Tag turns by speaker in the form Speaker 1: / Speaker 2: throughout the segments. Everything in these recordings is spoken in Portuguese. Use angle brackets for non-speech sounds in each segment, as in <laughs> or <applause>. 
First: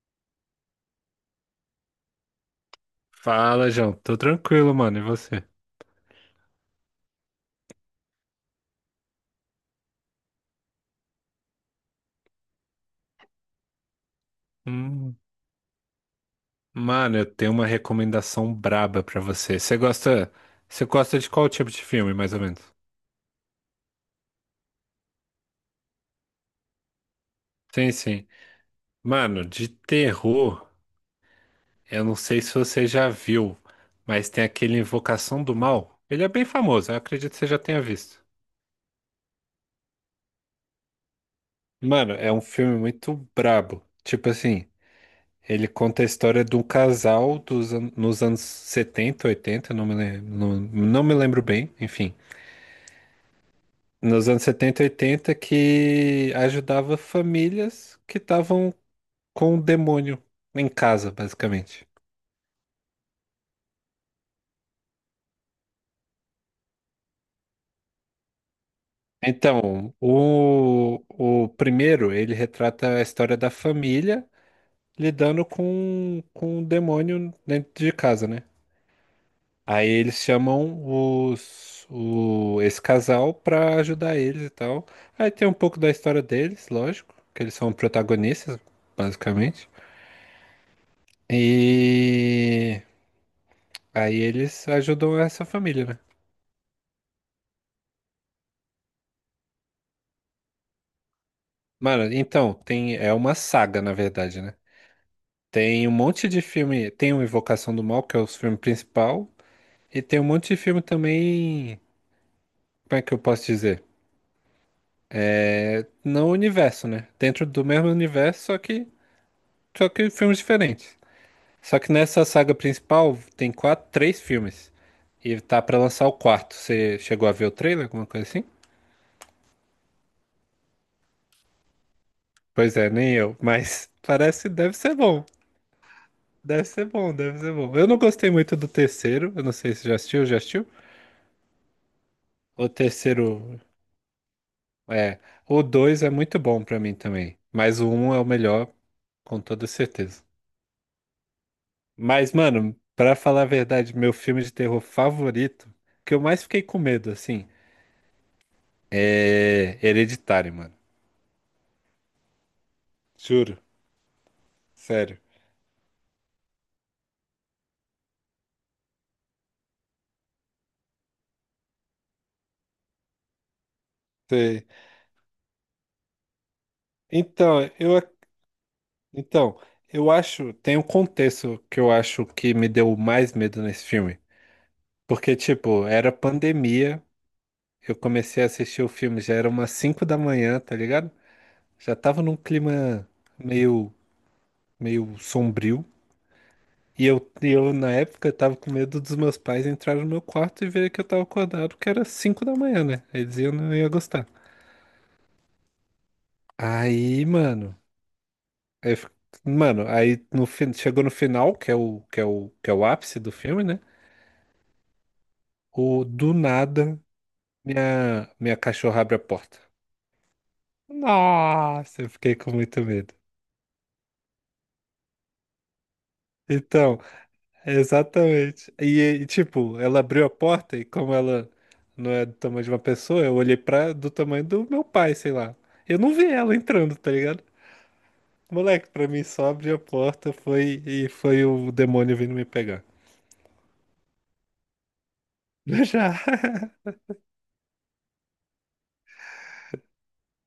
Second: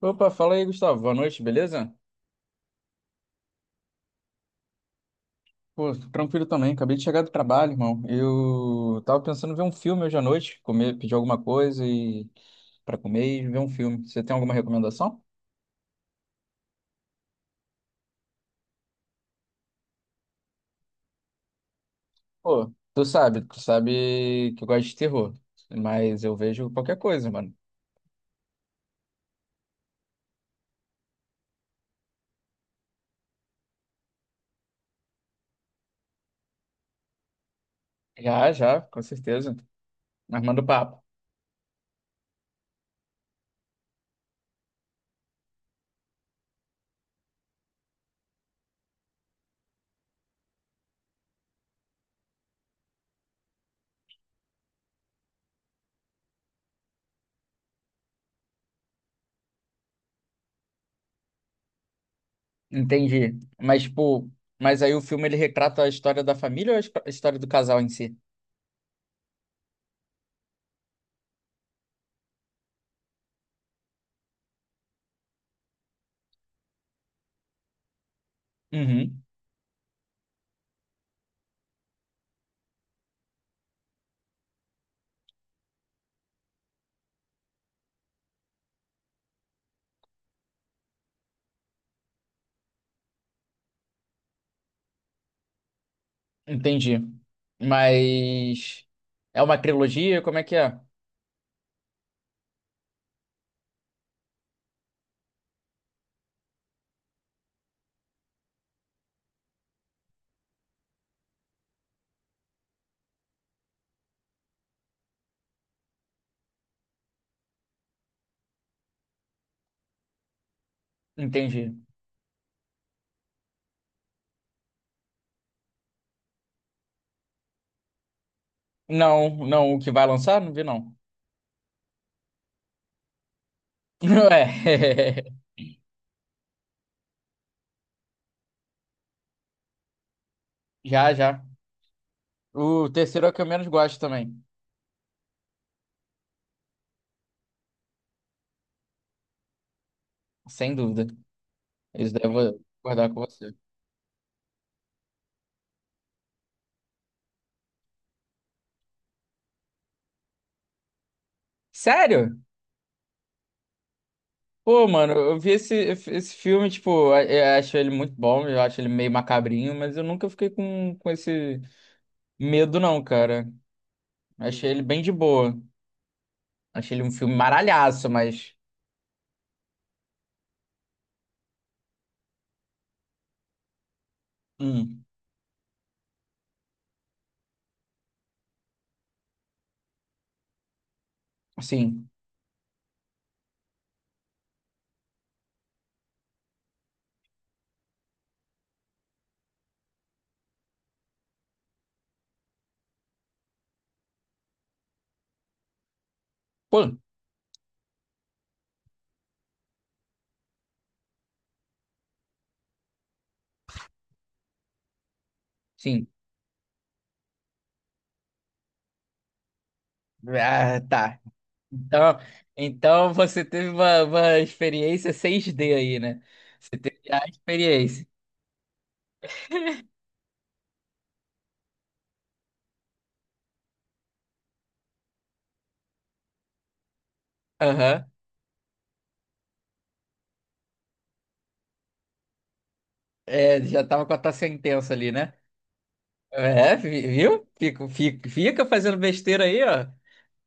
Speaker 1: Opa, fala aí, Gustavo. Boa noite, beleza?
Speaker 2: Fala, João. Tô tranquilo, mano. E você?
Speaker 1: Pô, tranquilo também. Acabei de chegar do trabalho, irmão. Eu tava pensando em ver um filme hoje à noite, comer, pedir alguma coisa e para comer e ver um filme. Você tem alguma
Speaker 2: Hum.
Speaker 1: recomendação?
Speaker 2: Mano, eu tenho uma recomendação braba pra você. Você gosta de qual tipo de filme, mais ou menos?
Speaker 1: Pô, tu sabe que eu gosto de terror, mas eu vejo qualquer coisa, mano.
Speaker 2: Sim, sim. Mano, de terror, eu não sei se você já viu, mas tem aquele Invocação do Mal. Ele é bem famoso, eu acredito que você já tenha visto.
Speaker 1: Já, já, com certeza. Armando papo.
Speaker 2: Mano, é um filme muito brabo. Tipo assim, ele conta a história de um casal nos anos 70, 80. Não, não me lembro bem, enfim. Nos anos 70 e 80 que ajudava famílias que estavam com o demônio em casa, basicamente.
Speaker 1: Entendi. Mas, pô, mas aí o filme ele retrata a história da família ou a a história do casal em si?
Speaker 2: Então, o primeiro, ele retrata a história da família lidando com o demônio dentro de casa, né?
Speaker 1: Uhum.
Speaker 2: Aí eles chamam esse casal pra ajudar eles e tal. Aí tem um pouco da história deles, lógico, que eles são protagonistas, basicamente. E aí eles ajudam essa família, né?
Speaker 1: Entendi. Mas é uma trilogia? Como é que é?
Speaker 2: Mano, então, tem, é uma saga, na verdade, né? Tem um monte de filme. Tem o Invocação do Mal, que é o filme principal, e tem um monte de filme também. Como é que eu posso dizer? No universo, né? Dentro do mesmo universo, só que filmes diferentes.
Speaker 1: Entendi.
Speaker 2: Só que nessa saga principal tem quatro, três filmes. E tá pra lançar o quarto. Você chegou a ver o trailer, alguma coisa assim?
Speaker 1: Não, não, o que vai lançar? Não vi, não.
Speaker 2: Pois é, nem eu, mas <laughs>
Speaker 1: <laughs>
Speaker 2: parece, deve ser bom.
Speaker 1: Ué,
Speaker 2: Deve ser bom, deve ser bom. Eu não gostei muito do terceiro, eu não sei se já assistiu, já assistiu?
Speaker 1: <laughs> já, já.
Speaker 2: O
Speaker 1: O terceiro é o que eu
Speaker 2: terceiro
Speaker 1: menos gosto também,
Speaker 2: é, o dois é muito bom pra mim também, mas o um é o melhor com toda certeza.
Speaker 1: sem dúvida. Isso daí eu
Speaker 2: Mas
Speaker 1: vou
Speaker 2: mano,
Speaker 1: concordar
Speaker 2: pra
Speaker 1: com
Speaker 2: falar a
Speaker 1: você.
Speaker 2: verdade, meu filme de terror favorito, que eu mais fiquei com medo assim, é Hereditário, mano.
Speaker 1: Sério?
Speaker 2: Juro,
Speaker 1: Pô, mano,
Speaker 2: sério.
Speaker 1: esse filme, tipo, eu acho ele muito bom, eu acho ele meio macabrinho, mas eu nunca fiquei com esse medo, não, cara.
Speaker 2: Sei.
Speaker 1: Achei ele bem de boa. Achei ele um filme
Speaker 2: Então, eu
Speaker 1: maralhaço,
Speaker 2: ac-
Speaker 1: mas.
Speaker 2: então, eu acho, tem um contexto que eu acho que me deu mais medo nesse filme.
Speaker 1: Hum,
Speaker 2: Porque, tipo, era pandemia. Eu comecei a assistir o filme, já era umas 5 da manhã, tá ligado? Já
Speaker 1: sim.
Speaker 2: tava num clima meio, meio sombrio. E eu, na época, tava com medo dos meus pais entrarem no meu quarto e verem que eu tava acordado, que era 5 da manhã, né? Eles iam, não ia gostar.
Speaker 1: Pô.
Speaker 2: Aí, mano, aí fi- mano, aí no, fin- chegou no final, que é o, que é o, que é o ápice do filme, né?
Speaker 1: Sim.
Speaker 2: Do nada, minha cachorra abre a porta.
Speaker 1: Ah, tá.
Speaker 2: Nossa, eu
Speaker 1: Então,
Speaker 2: fiquei com muito
Speaker 1: então
Speaker 2: medo.
Speaker 1: você teve uma experiência 6D aí, né? Você
Speaker 2: Então,
Speaker 1: teve a experiência.
Speaker 2: exatamente. E, tipo, ela abriu a porta e como ela não é do tamanho de uma pessoa, eu olhei pra do tamanho do meu pai, sei lá. Eu não vi ela entrando, tá ligado?
Speaker 1: Aham.
Speaker 2: Moleque, pra mim só abriu a porta foi e foi o demônio vindo me pegar.
Speaker 1: É, já tava com a taça intensa ali, né?
Speaker 2: <laughs> Já.
Speaker 1: É, viu? Fica, fica, fica fazendo besteira aí, ó.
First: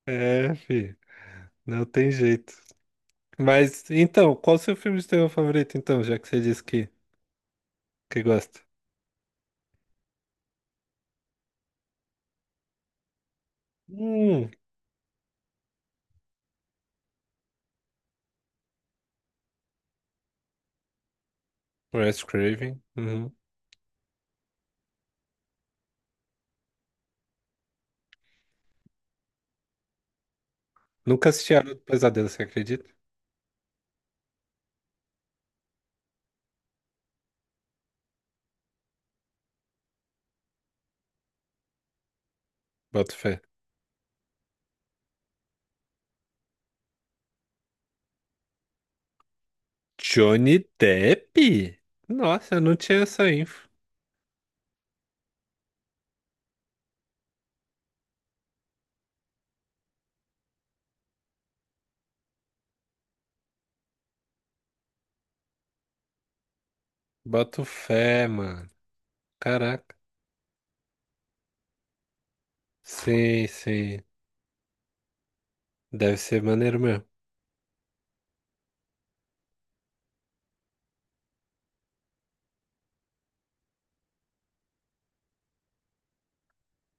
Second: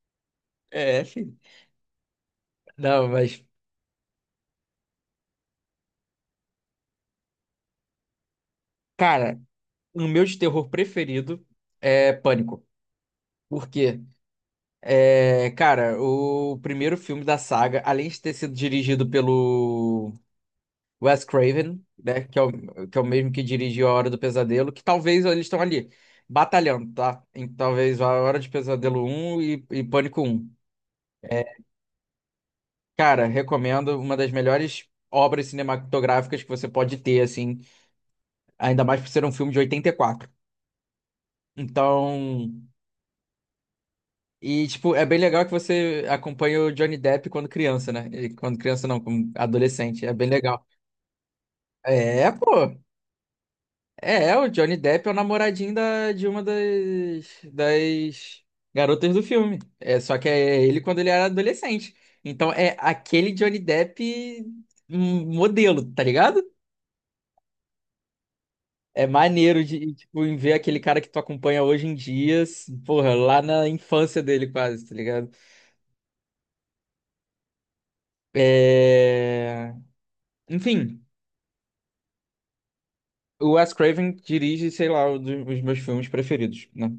Speaker 2: É,
Speaker 1: É, filho.
Speaker 2: não tem jeito.
Speaker 1: Não, mas,
Speaker 2: Mas então, qual o seu filme de terror favorito então, já que você disse que gosta?
Speaker 1: cara, o meu de terror preferido é Pânico. Por quê?
Speaker 2: Hum.
Speaker 1: É, cara, o primeiro filme da saga, além de ter sido dirigido pelo Wes Craven,
Speaker 2: Wes
Speaker 1: né?
Speaker 2: Craven.
Speaker 1: Que é o mesmo
Speaker 2: Uhum.
Speaker 1: que dirigiu A Hora do Pesadelo, que talvez eles estão ali batalhando, tá? Em, talvez A Hora de Pesadelo um e Pânico um.
Speaker 2: Nunca
Speaker 1: É,
Speaker 2: assisti a Hora do Pesadelo, você acredita?
Speaker 1: cara, recomendo uma das melhores obras cinematográficas que você pode ter, assim, ainda mais por ser um filme de 84. Então,
Speaker 2: Boto fé.
Speaker 1: e tipo, é bem legal que você acompanha o Johnny Depp quando criança, né? E quando criança não, como adolescente, é bem legal.
Speaker 2: Johnny Depp?
Speaker 1: É,
Speaker 2: Nossa, eu
Speaker 1: pô.
Speaker 2: não tinha essa info.
Speaker 1: É, é, o Johnny Depp é o namoradinho de uma das garotas do filme. É, só que é ele quando ele era adolescente. Então é aquele Johnny Depp modelo, tá ligado?
Speaker 2: Boto fé, mano.
Speaker 1: É maneiro de,
Speaker 2: Caraca.
Speaker 1: tipo, em ver aquele cara que tu acompanha hoje em dia, porra, lá
Speaker 2: Sim,
Speaker 1: na
Speaker 2: sim.
Speaker 1: infância dele quase, tá ligado?
Speaker 2: Deve ser maneiro mesmo.
Speaker 1: É... Enfim, o Wes Craven dirige, sei lá, um dos meus filmes preferidos, né?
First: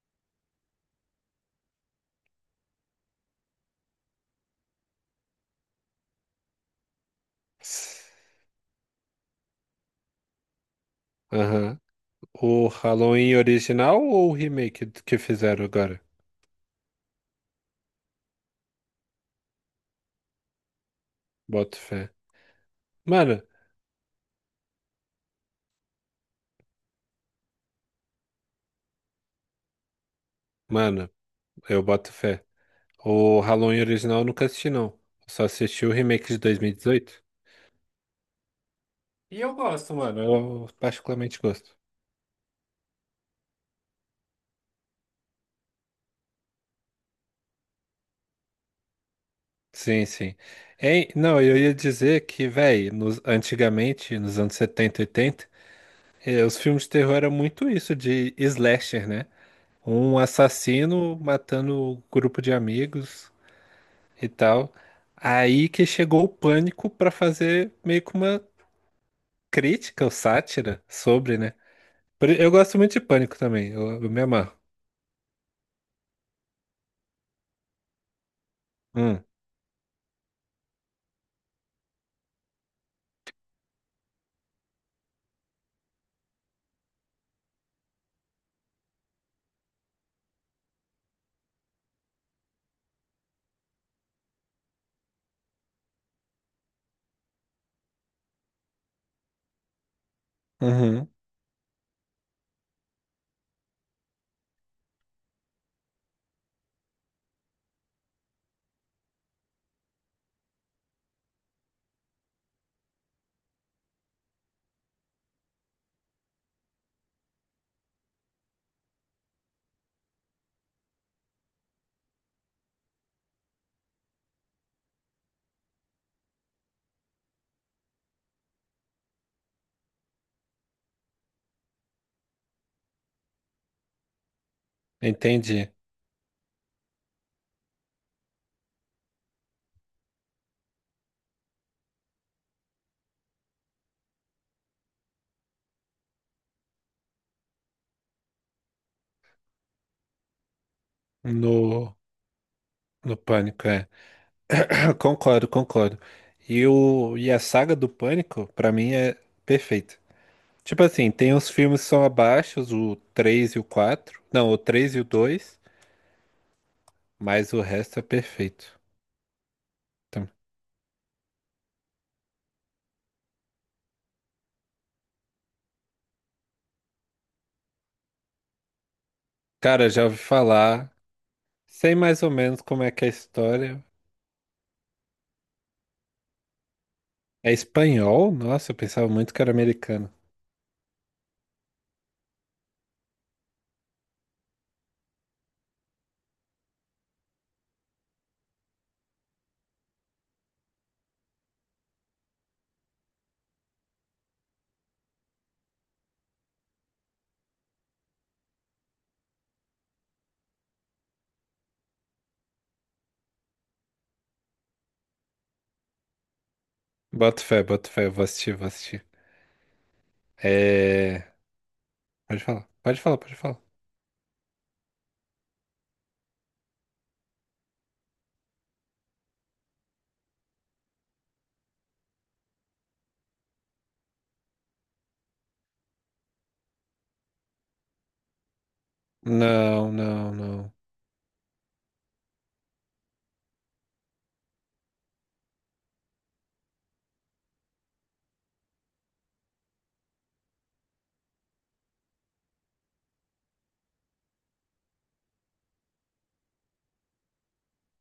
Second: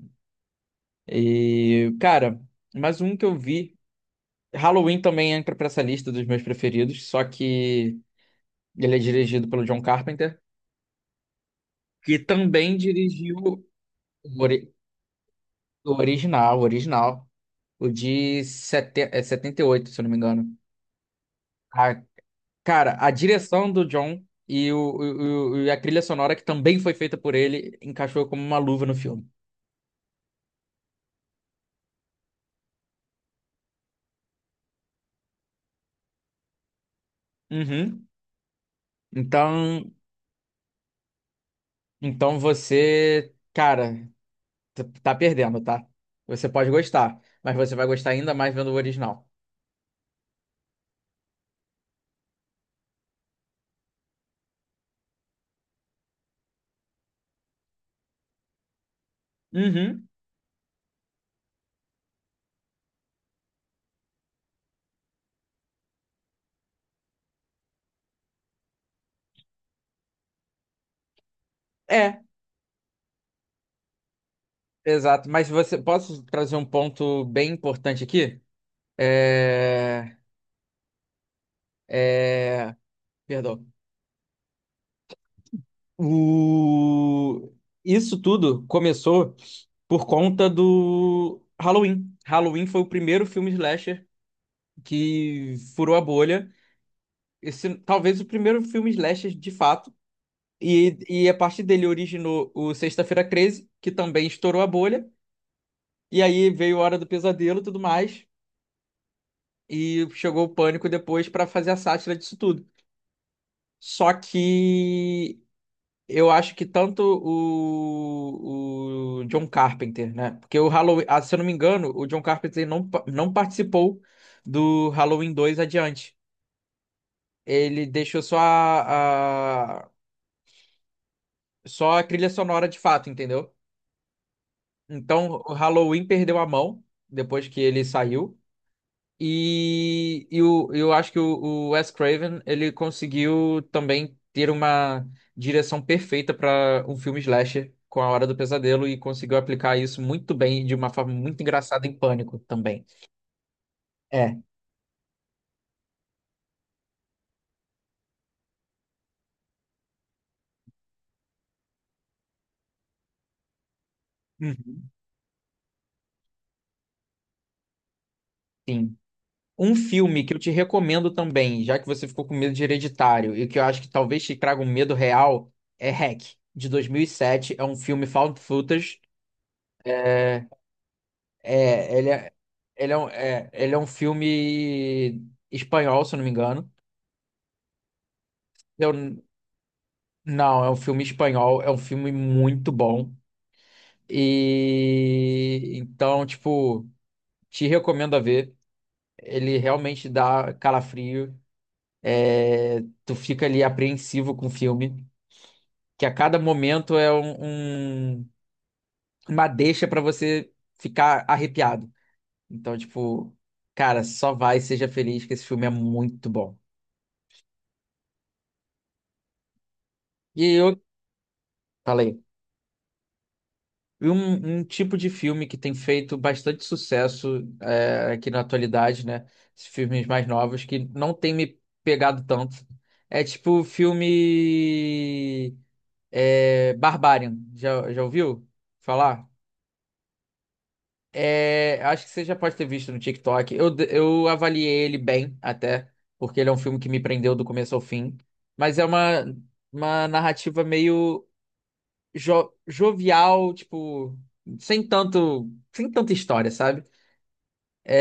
Speaker 1: E, cara, mais um que eu vi. Halloween também entra pra essa lista dos meus preferidos, só que ele é dirigido pelo John Carpenter,
Speaker 2: Aham.
Speaker 1: que
Speaker 2: O
Speaker 1: também dirigiu
Speaker 2: Halloween original ou o
Speaker 1: o, ori-
Speaker 2: remake do que fizeram
Speaker 1: o
Speaker 2: agora?
Speaker 1: original, o original, o de é, 78, se eu não me engano.
Speaker 2: Boto
Speaker 1: A,
Speaker 2: fé.
Speaker 1: cara, a
Speaker 2: Mano,
Speaker 1: direção do John e a trilha sonora, que também foi feita por ele, encaixou como uma luva no filme.
Speaker 2: mano, eu boto fé. O Halloween original eu nunca assisti, não. Eu só assisti o remake de 2018.
Speaker 1: Uhum.
Speaker 2: E eu
Speaker 1: Então,
Speaker 2: gosto, mano. Eu particularmente gosto.
Speaker 1: então você, cara, tá perdendo, tá? Você pode gostar, mas você vai gostar ainda mais vendo o original.
Speaker 2: Sim, sim. Hein? Não, eu ia dizer que, velho, antigamente, nos anos 70 80, os filmes de terror eram muito isso, de slasher, né?
Speaker 1: Uhum.
Speaker 2: Um assassino matando um grupo de amigos e tal. Aí que chegou o pânico pra fazer meio que uma crítica ou sátira sobre, né?
Speaker 1: É,
Speaker 2: Eu gosto muito de pânico também, eu me amarro.
Speaker 1: exato, mas você posso trazer um ponto bem importante aqui?
Speaker 2: Hum,
Speaker 1: É, é, perdão. O, isso tudo começou por conta do Halloween. Halloween foi o primeiro filme slasher que furou a bolha. Esse, talvez o primeiro filme slasher de fato.
Speaker 2: uhum,
Speaker 1: E a partir dele originou o Sexta-feira 13, que também estourou a bolha. E aí veio a Hora do Pesadelo e tudo mais. E chegou o Pânico depois pra fazer a sátira disso tudo. Só que eu acho que tanto o John Carpenter, né? Porque o Halloween, ah, se eu não me engano, o John Carpenter não, não participou do Halloween 2 adiante. Ele deixou só a trilha sonora de fato, entendeu? Então o
Speaker 2: entendi.
Speaker 1: Halloween perdeu a mão depois que ele saiu. Eu acho que o Wes Craven ele conseguiu também ter uma direção perfeita para um filme slasher com A Hora do Pesadelo e conseguiu aplicar isso muito bem, de uma forma muito engraçada em
Speaker 2: No,
Speaker 1: Pânico também.
Speaker 2: no pânico, é.
Speaker 1: É,
Speaker 2: Concordo, concordo. E a saga do Pânico, pra mim, é perfeita. Tipo assim, tem uns filmes que são abaixo, o 3 e o 4, não, o
Speaker 1: uhum,
Speaker 2: 3 e o 2, mas o resto é perfeito.
Speaker 1: sim. Um filme
Speaker 2: Então,
Speaker 1: que eu te recomendo também, já que você ficou com medo de Hereditário e que eu acho que talvez te traga um medo real, é Hack, de 2007. É um filme found footage.
Speaker 2: cara, já ouvi
Speaker 1: é,
Speaker 2: falar, sei
Speaker 1: É, ele
Speaker 2: mais ou
Speaker 1: é,
Speaker 2: menos como é
Speaker 1: ele é,
Speaker 2: que é a
Speaker 1: ele é
Speaker 2: história.
Speaker 1: um filme espanhol, se eu não me engano.
Speaker 2: É espanhol? Nossa, eu
Speaker 1: Eu,
Speaker 2: pensava muito que era americano.
Speaker 1: não, é um filme espanhol, é um filme muito bom. E então, tipo, te recomendo a ver. Ele realmente dá calafrio. É, tu fica ali apreensivo com o filme, que a cada momento é uma deixa pra você ficar arrepiado. Então, tipo, cara, só vai, seja feliz, que esse filme é muito bom.
Speaker 2: Bota fé, eu vou assistir, vou assistir.
Speaker 1: E eu
Speaker 2: É.
Speaker 1: falei.
Speaker 2: Pode falar, pode falar, pode falar.
Speaker 1: E um tipo de filme que tem feito bastante sucesso é, aqui na atualidade, né? Esses filmes mais novos que não tem me pegado tanto. É tipo o filme é, Barbarian. Já, já ouviu falar?
Speaker 2: Não, não, não.
Speaker 1: É, acho que você já pode ter visto no TikTok. Eu avaliei ele bem até, porque ele é um filme que me prendeu do começo ao fim. Mas é uma narrativa meio jovial, tipo, sem tanta história, sabe?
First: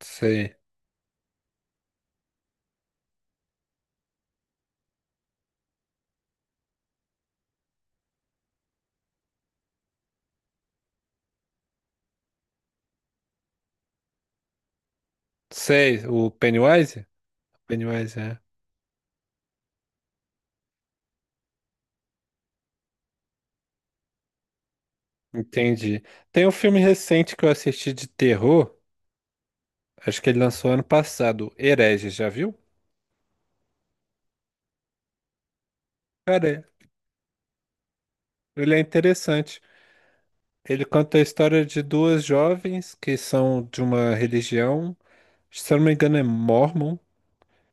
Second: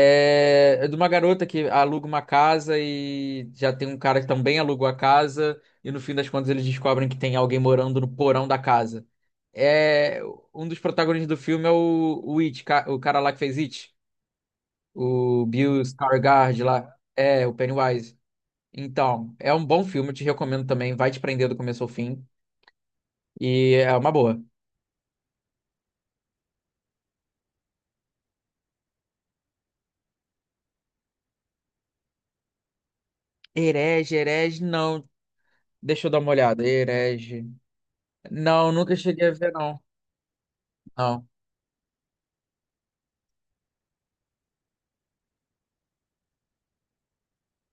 Speaker 2: Sei.
Speaker 1: é de uma garota que aluga uma casa e já tem um cara que também alugou a casa, e no fim das contas eles descobrem que tem alguém morando no porão da casa. É, um dos protagonistas do filme é o It, o cara lá que fez It, o Bill
Speaker 2: Sei, o
Speaker 1: Skarsgård lá,
Speaker 2: Pennywise?
Speaker 1: é, o
Speaker 2: Pennywise,
Speaker 1: Pennywise.
Speaker 2: é.
Speaker 1: Então, é um bom filme, eu te recomendo também, vai te prender do começo ao fim, e é uma boa.
Speaker 2: Entendi. Tem um filme recente que eu assisti de terror, acho que ele lançou ano passado, Herege, já viu?
Speaker 1: Herege, não. Deixa eu dar uma
Speaker 2: Cara,
Speaker 1: olhada. Herege. Não,
Speaker 2: ele é
Speaker 1: nunca cheguei a ver,
Speaker 2: interessante.
Speaker 1: não.
Speaker 2: Ele conta a
Speaker 1: Não.
Speaker 2: história de duas jovens que são de uma religião, se eu não me engano é Mormon,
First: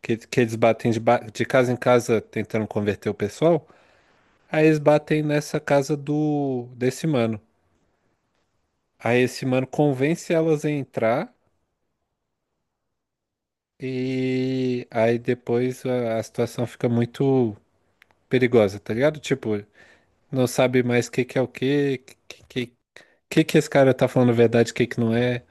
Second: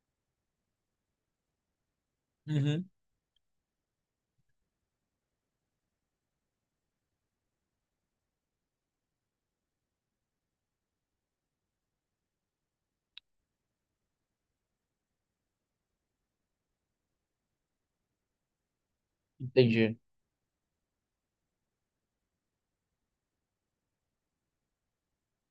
Speaker 2: que eles batem de casa em casa tentando
Speaker 1: Uhum.
Speaker 2: converter o pessoal. Aí eles batem nessa casa do desse mano. Aí esse mano convence elas a entrar e aí depois a situação fica muito perigosa, tá ligado? Tipo,
Speaker 1: Entendi.
Speaker 2: não sabe mais o que que é o que, que esse cara tá falando a verdade, o que que não é.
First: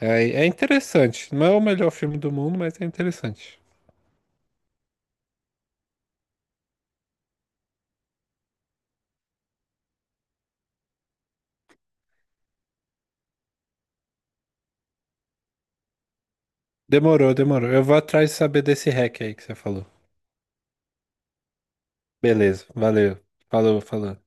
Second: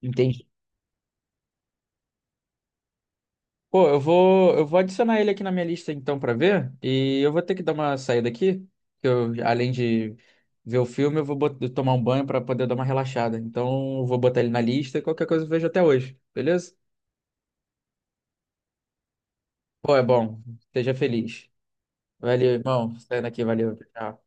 Speaker 2: É, é
Speaker 1: Entendi.
Speaker 2: interessante. Não é o melhor filme do mundo, mas é interessante.
Speaker 1: Pô, eu vou adicionar ele aqui na minha lista então pra ver. E eu vou ter que dar uma saída aqui. Que eu, além de ver o filme, eu vou tomar um banho pra poder dar uma relaxada. Então, eu vou botar ele na lista e qualquer coisa eu vejo até hoje. Beleza?
Speaker 2: Demorou, demorou. Eu vou atrás de saber desse hack aí que você falou.
Speaker 1: Pô, é bom. Esteja feliz. Valeu,
Speaker 2: Beleza,
Speaker 1: irmão.
Speaker 2: valeu.
Speaker 1: Saindo aqui, valeu.
Speaker 2: Falou, falou.
Speaker 1: Tchau.